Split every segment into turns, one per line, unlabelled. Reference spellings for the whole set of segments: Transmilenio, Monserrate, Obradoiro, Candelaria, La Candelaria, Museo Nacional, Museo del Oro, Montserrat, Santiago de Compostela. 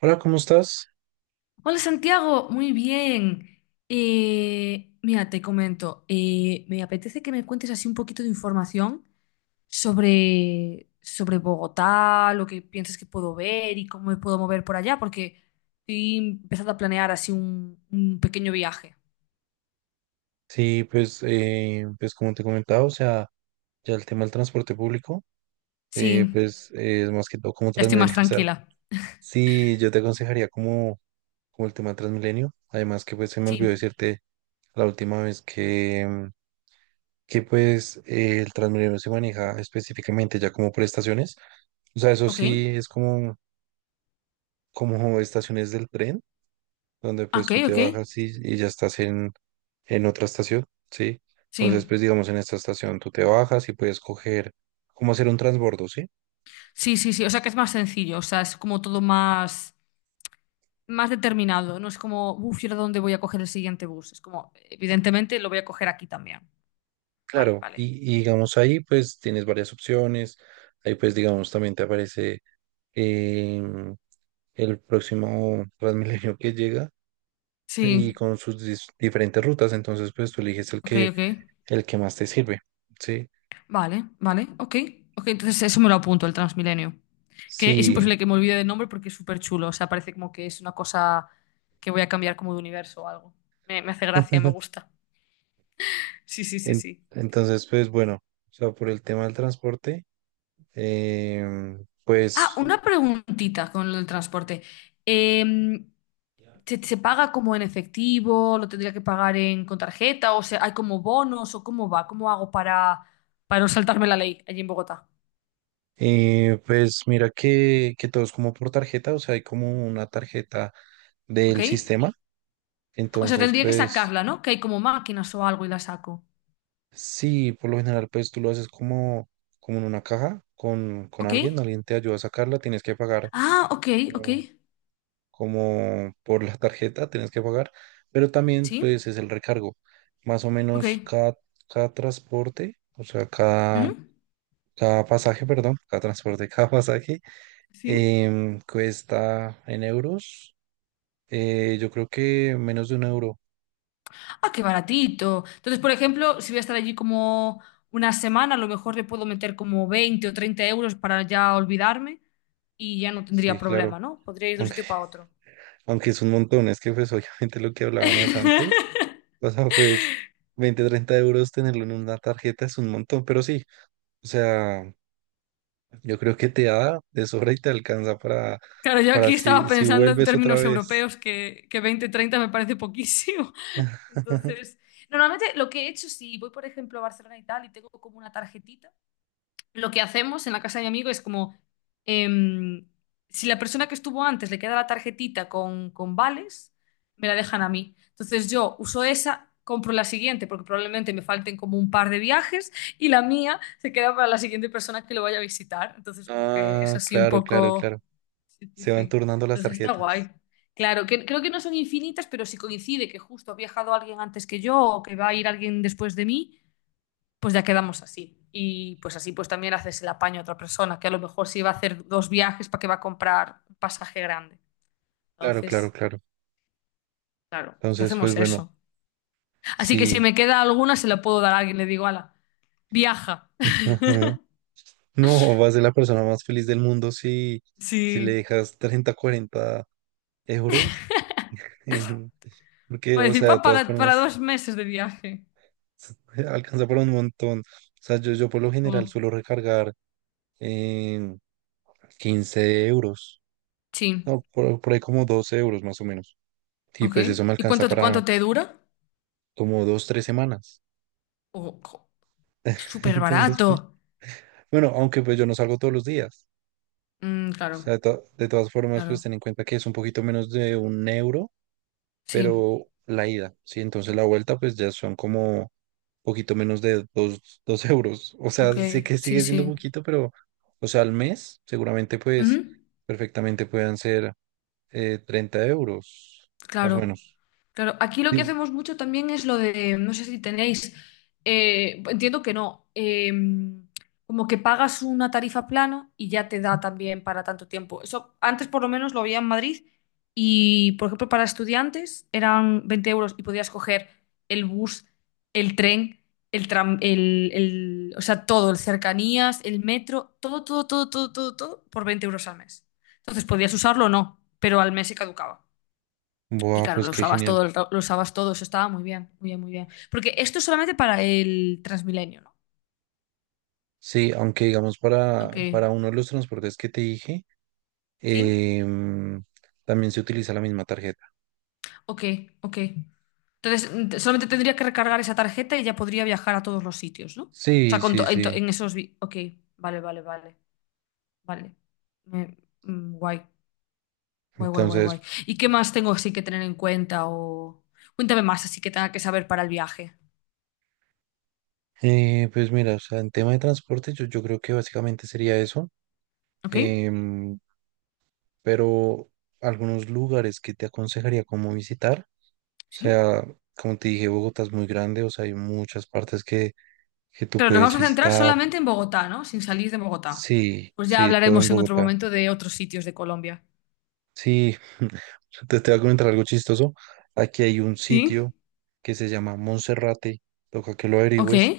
Hola, ¿cómo estás?
Hola Santiago, muy bien. Mira, te comento, me apetece que me cuentes así un poquito de información sobre Bogotá, lo que piensas que puedo ver y cómo me puedo mover por allá, porque estoy empezando a planear así un pequeño viaje.
Sí, pues, pues como te comentaba, o sea, ya el tema del transporte público,
Sí,
pues es más que todo como
ya estoy más
Transmilenio, o sea,
tranquila.
sí, yo te aconsejaría como, como el tema de Transmilenio, además que pues se me olvidó
Sí,
decirte la última vez que, que pues el Transmilenio se maneja específicamente ya como por estaciones, o sea, eso
ok,
sí es como, como estaciones del tren, donde pues
ok,
tú te
ok.
bajas y ya estás en otra estación, ¿sí?
Sí,
Entonces, pues digamos, en esta estación tú te bajas y puedes coger cómo hacer un transbordo, ¿sí?
sí, sí, sí, o sea que es más sencillo, o sea, es como todo más determinado. No es como, uff, ¿y ahora dónde voy a coger el siguiente bus? Es como, evidentemente lo voy a coger aquí también. Vale,
Claro,
vale.
y digamos ahí pues tienes varias opciones, ahí pues digamos también te aparece em, el próximo Transmilenio que llega y
Sí,
con sus diferentes rutas, entonces pues tú eliges
ok, ok.
el que más te sirve, ¿sí?
Vale, vale, ok. Ok, entonces eso me lo apunto, el Transmilenio. Que es
Sí,
imposible que me olvide del nombre porque es súper chulo. O sea, parece como que es una cosa que voy a cambiar como de universo o algo. Me hace gracia, me gusta. Sí, sí, sí,
en-
sí.
entonces pues bueno, o sea, por el tema del transporte,
Ah,
pues
una preguntita con el transporte. Em, se paga como en efectivo? ¿Lo tendría que pagar con tarjeta? ¿O sea, hay como bonos? ¿O cómo va? ¿Cómo hago para no saltarme la ley allí en Bogotá?
Pues mira que todo es como por tarjeta, o sea, hay como una tarjeta
¿Ok?
del sistema.
O sea,
Entonces,
tendría que
pues
sacarla, ¿no? Que hay como máquinas o algo y la saco.
sí, por lo general, pues tú lo haces como, como en una caja con
¿Ok?
alguien, alguien te ayuda a sacarla, tienes que pagar
Ah, ok, ok.
como, como por la tarjeta, tienes que pagar, pero también
Sí,
pues es el recargo. Más o
ok.
menos cada, cada transporte, o sea, cada,
¿Mm?
cada pasaje, perdón, cada transporte, cada pasaje,
¿Sí?
cuesta en euros. Yo creo que menos de un euro.
Ah, qué baratito. Entonces, por ejemplo, si voy a estar allí como una semana, a lo mejor le puedo meter como 20 o 30 euros para ya olvidarme y ya no tendría
Sí, claro.
problema, ¿no? Podría ir de un
Aunque,
sitio para otro.
aunque es un montón. Es que pues obviamente lo que hablábamos antes. O sea, pues 20 30 euros tenerlo en una tarjeta es un montón. Pero sí, o sea, yo creo que te da de sobra y te alcanza
Claro, yo
para
aquí estaba
si, si
pensando en
vuelves otra
términos
vez.
europeos que 20, 30 me parece poquísimo. Entonces, normalmente lo que he hecho, si voy, por ejemplo, a Barcelona y tal, y tengo como una tarjetita, lo que hacemos en la casa de mi amigo es como, em, si la persona que estuvo antes le queda la tarjetita con vales, me la dejan a mí. Entonces yo uso esa, compro la siguiente, porque probablemente me falten como un par de viajes, y la mía se queda para la siguiente persona que lo vaya a visitar. Entonces como que es
Ah,
así un
claro, claro,
poco.
claro.
Sí, sí,
Se van
sí.
turnando las
Entonces está
tarjetas.
guay. Claro, creo que no son infinitas, pero si coincide que justo ha viajado alguien antes que yo o que va a ir alguien después de mí, pues ya quedamos así. Y pues así pues también haces el apaño a otra persona, que a lo mejor sí va a hacer dos viajes para que va a comprar un pasaje grande.
Claro, claro,
Entonces,
claro.
claro, pues
Entonces, pues
hacemos
bueno,
eso. Así que si
sí.
me queda alguna, se la puedo dar a alguien. Le digo, ala, viaja.
No, vas a ser la persona más feliz del mundo si, si le
Sí.
dejas 30 40 euros. en- Porque,
Va a
o
decir,
sea,
pa,
de todas
para, para
formas,
2 meses de viaje.
se- alcanza para un montón. O sea, yo por lo general
Oh,
suelo recargar eh, 15 euros.
sí.
No, por ahí como 12 euros más o menos. Y
Ok.
pues eso me
¿Y
alcanza
cuánto,
para
cuánto te dura?
como dos, tres semanas.
Oh, jo, es súper
Entonces,
barato.
pues, bueno, aunque pues yo no salgo todos los días.
Mm,
O sea,
claro,
de, de todas formas, pues
claro.
ten en cuenta que es un poquito menos de un euro
Sí.
pero la ida, ¿sí? Entonces la vuelta pues ya son como poquito menos de dos, dos euros. O sea,
Ok,
sé que
sí,
sigue siendo
sí.
poquito, pero, o sea, al mes seguramente pues
Ujú.
perfectamente puedan ser 30 euros, más o
Claro,
menos.
claro. Aquí lo que
Sí.
hacemos mucho también es lo de, no sé si tenéis, entiendo que no, como que pagas una tarifa plano y ya te da también para tanto tiempo. Eso antes por lo menos lo había en Madrid y, por ejemplo, para estudiantes eran 20 euros y podías coger el bus, el tren, el tram, o sea, todo, el cercanías, el metro, todo, todo, todo, todo, todo, todo por 20 euros al mes. Entonces podías usarlo o no, pero al mes se caducaba. Y
Buah,
claro,
pues
lo
qué
usabas
genial.
todo, lo usabas todo, eso estaba muy bien, muy bien, muy bien. Porque esto es solamente para el Transmilenio, ¿no?
Sí, aunque digamos
Ok,
para uno de los transportes que te dije,
¿sí?
em, también se utiliza la misma tarjeta.
Ok, ok. Entonces, solamente tendría que recargar esa tarjeta y ya podría viajar a todos los sitios, ¿no? O sea,
Sí,
con
sí,
to- en, to-
sí.
en esos... vi- ok, vale, vale, vale, vale. Me- guay, guay, guay, guay,
Entonces,
guay. ¿Y qué más tengo así que tener en cuenta o...? Cuéntame más así que tenga que saber para el viaje,
pues mira, o sea, en tema de transporte, yo creo que básicamente sería eso.
¿ok?
Em, pero algunos lugares que te aconsejaría como visitar, o
¿Sí?
sea, como te dije, Bogotá es muy grande, o sea, hay muchas partes que tú
Pero nos vamos
puedes
a centrar
visitar.
solamente en Bogotá, ¿no? Sin salir de Bogotá.
Sí,
Pues ya
sí, todo en
hablaremos en otro
Bogotá.
momento de otros sitios de Colombia.
Sí, te voy a comentar algo chistoso. Aquí hay un
Sí.
sitio que se llama Monserrate, toca que lo
Ok,
averigües,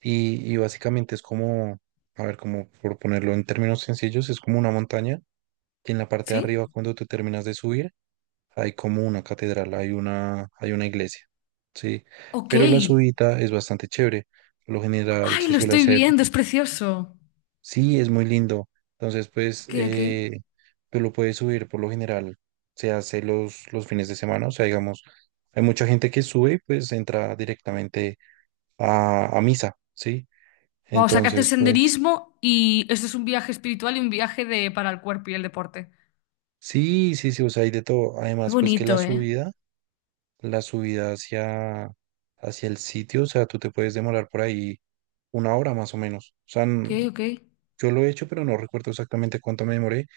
y básicamente es como, a ver, como por ponerlo en términos sencillos, es como una montaña que en la parte de
sí,
arriba, cuando te terminas de subir, hay como una catedral, hay una iglesia, ¿sí?
ok.
Pero la subida es bastante chévere. Por lo general
Ay,
se
lo
suele
estoy
hacer,
viendo, es precioso.
sí, es muy lindo. Entonces, pues,
Ok, ok.
tú lo puedes subir por lo general. Se hace los fines de semana, o sea, digamos, hay mucha gente que sube, pues entra directamente a misa, ¿sí?
Vamos, sacaste
Entonces, pues,
senderismo y esto es un viaje espiritual y un viaje para el cuerpo y el deporte.
sí, sí, sí, o sea, hay de todo.
Qué
Además, pues que
bonito, ¿eh?
la subida hacia, hacia el sitio, o sea, tú te puedes demorar por ahí una hora más o menos. O sea,
Ok, ok.
yo lo he hecho, pero no recuerdo exactamente cuánto me demoré.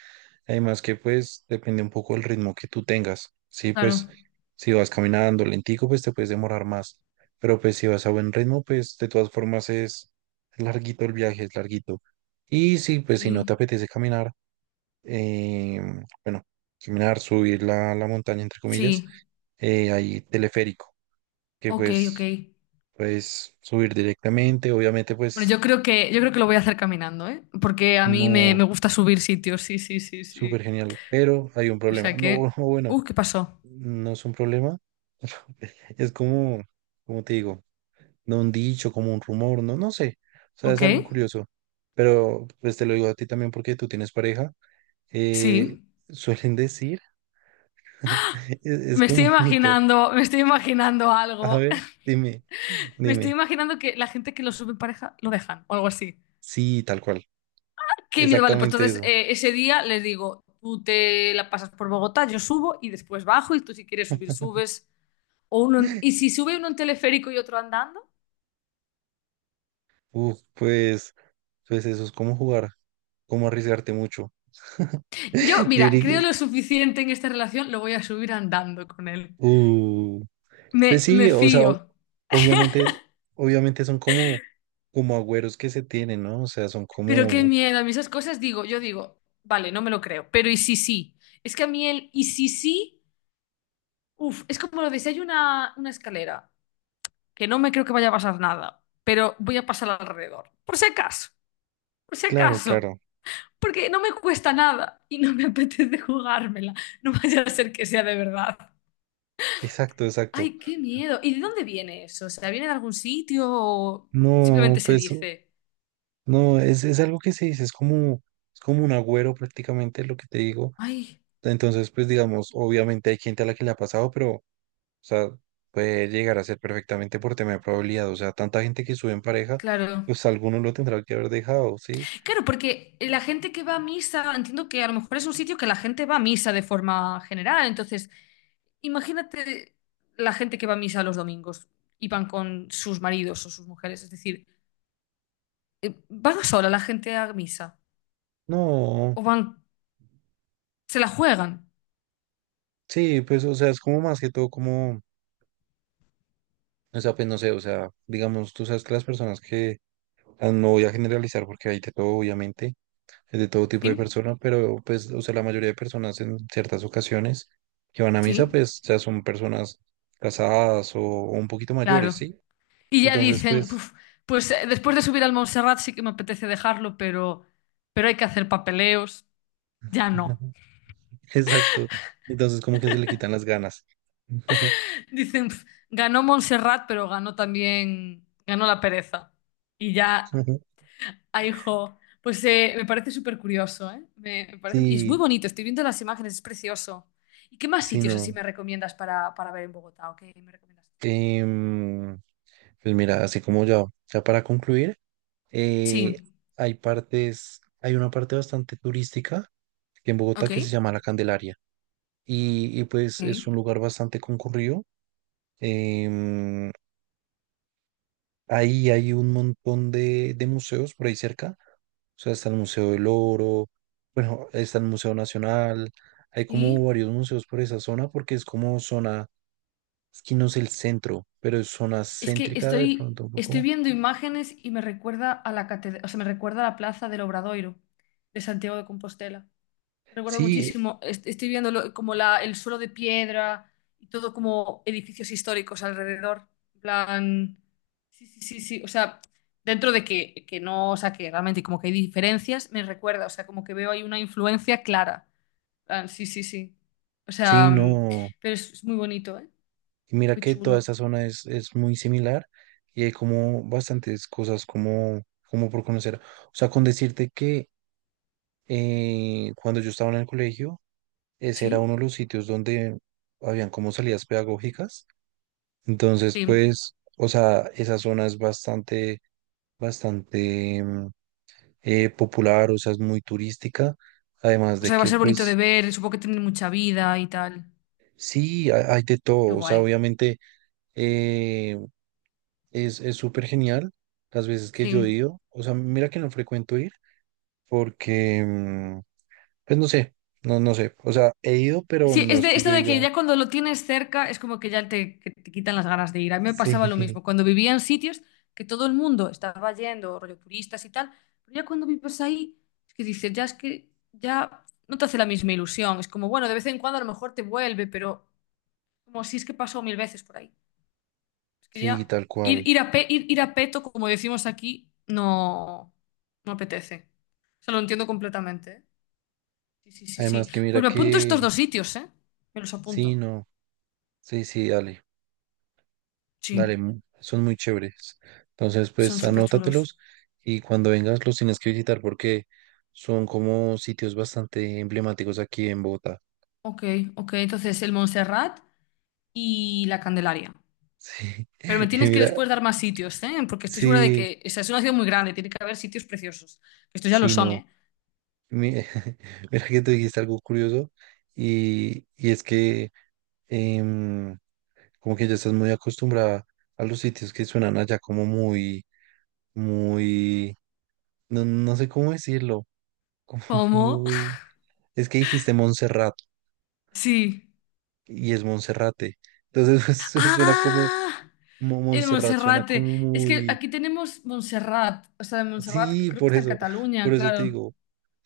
Además que pues depende un poco del ritmo que tú tengas. Sí, pues
Claro,
si vas caminando lentico, pues te puedes demorar más. Pero pues si vas a buen ritmo, pues de todas formas es larguito el viaje, es larguito. Y sí, pues si no te
sí,
apetece caminar, eh, bueno, caminar, subir la, la montaña, entre comillas,
sí.
hay teleférico que
Ok, ok.
pues puedes subir directamente, obviamente
Bueno,
pues
yo creo que lo voy a hacer caminando, ¿eh? Porque a mí me,
no,
me gusta subir sitios, sí, sí, sí,
súper
sí.
genial, pero hay un
O
problema.
sea
No,
que.
bueno,
¿Qué pasó?
no es un problema, es como, como te digo, no un dicho, como un rumor, no, no sé, o sea, es
Ok,
algo curioso, pero pues te lo digo a ti también porque tú tienes pareja, eh,
sí.
suelen decir, es
Me
como
estoy
un mito.
imaginando, me estoy imaginando
A
algo.
ver, dime,
Me estoy
dime,
imaginando que la gente que lo sube en pareja lo dejan o algo así.
sí, tal cual,
Qué miedo, vale. Pues
exactamente
entonces
eso.
ese día les digo, tú te la pasas por Bogotá, yo subo y después bajo y tú si quieres subir, subes. O y si sube uno en teleférico y otro andando.
Uf, pues, pues eso es como jugar, como arriesgarte mucho.
Yo,
Yo
mira,
diría,
creo lo suficiente en esta relación, lo voy a subir andando con él.
uh, pues
Me
sí, o sea,
fío.
obviamente, obviamente son como, como agüeros que se tienen, ¿no? O sea, son
Pero qué
como,
miedo, a mí esas cosas digo, yo digo, vale, no me lo creo, pero ¿y si sí? Es que a mí el ¿y si sí? Uf, es como lo de si hay una escalera, que no me creo que vaya a pasar nada, pero voy a pasar alrededor, por si
claro,
acaso,
claro,
porque no me cuesta nada y no me apetece jugármela, no vaya a ser que sea de verdad.
exacto, exacto.
Ay, qué miedo. ¿Y de dónde viene eso? O sea, ¿viene de algún sitio o
No,
simplemente se
pues,
dice?
no, es algo que se dice, es como un agüero prácticamente lo que te digo.
Ay,
Entonces, pues digamos, obviamente hay gente a la que le ha pasado, pero o sea, puede llegar a ser perfectamente por tema de probabilidad. O sea, tanta gente que sube en pareja,
claro.
pues alguno lo tendrá que haber dejado, ¿sí?
Claro, porque la gente que va a misa, entiendo que a lo mejor es un sitio que la gente va a misa de forma general. Entonces, imagínate la gente que va a misa los domingos y van con sus maridos o sus mujeres. Es decir, ¿van sola la gente a misa?
No,
¿O van, se la juegan?
sí, pues, o sea, es como más que todo como, o sea, pues no sé, o sea, digamos, tú sabes que las personas que, ah, no voy a generalizar porque hay de todo, obviamente, es de todo tipo de
¿Sí?
personas, pero pues, o sea, la mayoría de personas en ciertas ocasiones que van a misa,
Sí,
pues, ya son personas casadas o un poquito
claro.
mayores, ¿sí?
Y ya
Entonces,
dicen,
pues...
"Puf, pues después de subir al Montserrat sí que me apetece dejarlo, pero hay que hacer papeleos. Ya no.
Exacto. Entonces como que se le quitan las ganas.
Dicen, "Pf, ganó Montserrat, pero ganó también, ganó la pereza. Y ya, ay, jo. Pues me parece súper curioso, ¿eh? Me parece, y es muy
Sí,
bonito, estoy viendo las imágenes, es precioso. ¿Y qué más
sí,
sitios así
no.
me recomiendas para ver en Bogotá? ¿O qué me recomiendas hacer?
Em, pues mira, así como ya, ya para concluir, eh,
Sí,
hay partes, hay una parte bastante turística que en Bogotá
ok,
que se llama La Candelaria y
ok.
pues es un lugar bastante concurrido. Em, Ahí hay un montón de museos por ahí cerca. O sea, está el Museo del Oro, bueno, está el Museo Nacional. Hay
Sí,
como varios museos por esa zona porque es como zona, es que no es el centro, pero es zona
es que
céntrica de
estoy,
pronto un
estoy
poco.
viendo imágenes y me recuerda a la catedral, o sea, me recuerda a la plaza del Obradoiro de Santiago de Compostela. Recuerdo
Sí,
muchísimo, estoy viendo el suelo de piedra y todo como edificios históricos alrededor. En plan, sí, sí, sí, sí. O sea, dentro de que no, o sea, que realmente como que hay diferencias, me recuerda, o sea, como que veo ahí una influencia clara. En plan, sí, sí, sí. O sea,
sí, no.
pero es muy bonito, ¿eh?
Y
Es
mira
muy
que toda
chulo.
esta zona es muy similar y hay como bastantes cosas como, como por conocer. O sea, con decirte que cuando yo estaba en el colegio, ese era uno
Sí,
de los sitios donde habían como salidas pedagógicas. Entonces,
sí.
pues, o sea, esa zona es bastante, bastante popular, o sea, es muy turística. Además
O
de
sea, va a
que,
ser bonito de
pues,
ver, supongo que tiene mucha vida y tal.
sí, hay de todo.
Qué
O sea,
guay.
obviamente eh, es súper genial las veces que yo he
Sí.
ido. O sea, mira que no frecuento ir porque, pues, no sé, no, no sé. O sea, he ido, pero
Sí,
no
es
es
de
que
esto
yo
de que
diga,
ya cuando lo tienes cerca es como que que te quitan las ganas de ir. A mí me pasaba lo
sí,
mismo. Cuando vivía en sitios que todo el mundo estaba yendo, rollo turistas y tal, pero ya cuando vives ahí, es que dices, ya es que ya no te hace la misma ilusión. Es como, bueno, de vez en cuando a lo mejor te vuelve, pero como si es que pasó mil veces por ahí. Es que
sí,
ya
tal
ir,
cual.
ir a pe- ir, ir a peto, como decimos aquí, no, no apetece. O sea, lo entiendo completamente, ¿eh? Sí, sí, sí, sí.
Además que
Pues
mira
me apunto estos
que
dos sitios, ¿eh? Me los apunto.
sí, no, sí, sí, dale, dale,
Sí.
son muy chéveres. Entonces,
Son
pues
súper chulos.
anótatelos y cuando vengas los tienes que visitar porque son como sitios bastante emblemáticos aquí en Bogotá.
Ok, ok. Entonces, el Montserrat y la Candelaria.
Sí,
Pero me
y
tienes que
mira,
después dar más sitios, ¿eh? Porque estoy segura de
sí,
que, o sea, es una ciudad muy grande, tiene que haber sitios preciosos. Estos ya lo
sí,
son,
no.
¿eh?
Mi- Mira que tú dijiste algo curioso y es que em, como que ya estás muy acostumbrada a los sitios que suenan allá como muy, muy, no, no sé cómo decirlo como
¿Cómo?
muy... Es que dijiste Montserrat
Sí.
y es Monserrate. Entonces pues, suena como,
¡Ah!
como
El
Montserrat, suena
Monserrate.
como
Es que
muy...
aquí tenemos Montserrat. O sea, el Montserrat, que
Sí,
creo que está en Cataluña,
por eso te
claro.
digo. O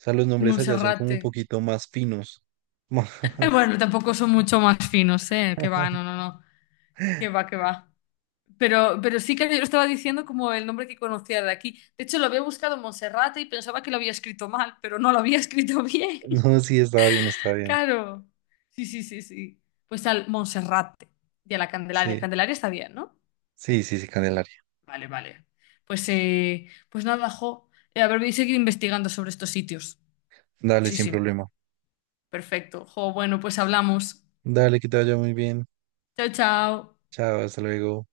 sea, los
El
nombres allá son como un
Monserrate.
poquito más finos.
Eh,
Más...
bueno, tampoco son mucho más finos, ¿eh? Que va, no, no, no. Que va, que va. Pero sí que yo estaba diciendo como el nombre que conocía de aquí. De hecho, lo había buscado en Monserrate y pensaba que lo había escrito mal, pero no lo había escrito bien.
No, sí, estaba bien, estaba bien.
Claro. Sí, sí, sí, sí. Pues al Monserrate y a la Candelaria.
Sí,
Candelaria está bien, ¿no?
sí, sí, sí, Candelaria.
Vale, vale. Pues nada, jo. A ver, voy a seguir investigando sobre estos sitios.
Dale,
Sí,
sin
sí.
problema.
Perfecto. Jo, bueno, pues hablamos.
Dale, que te vaya muy bien.
Chao, chao.
Chao, hasta luego.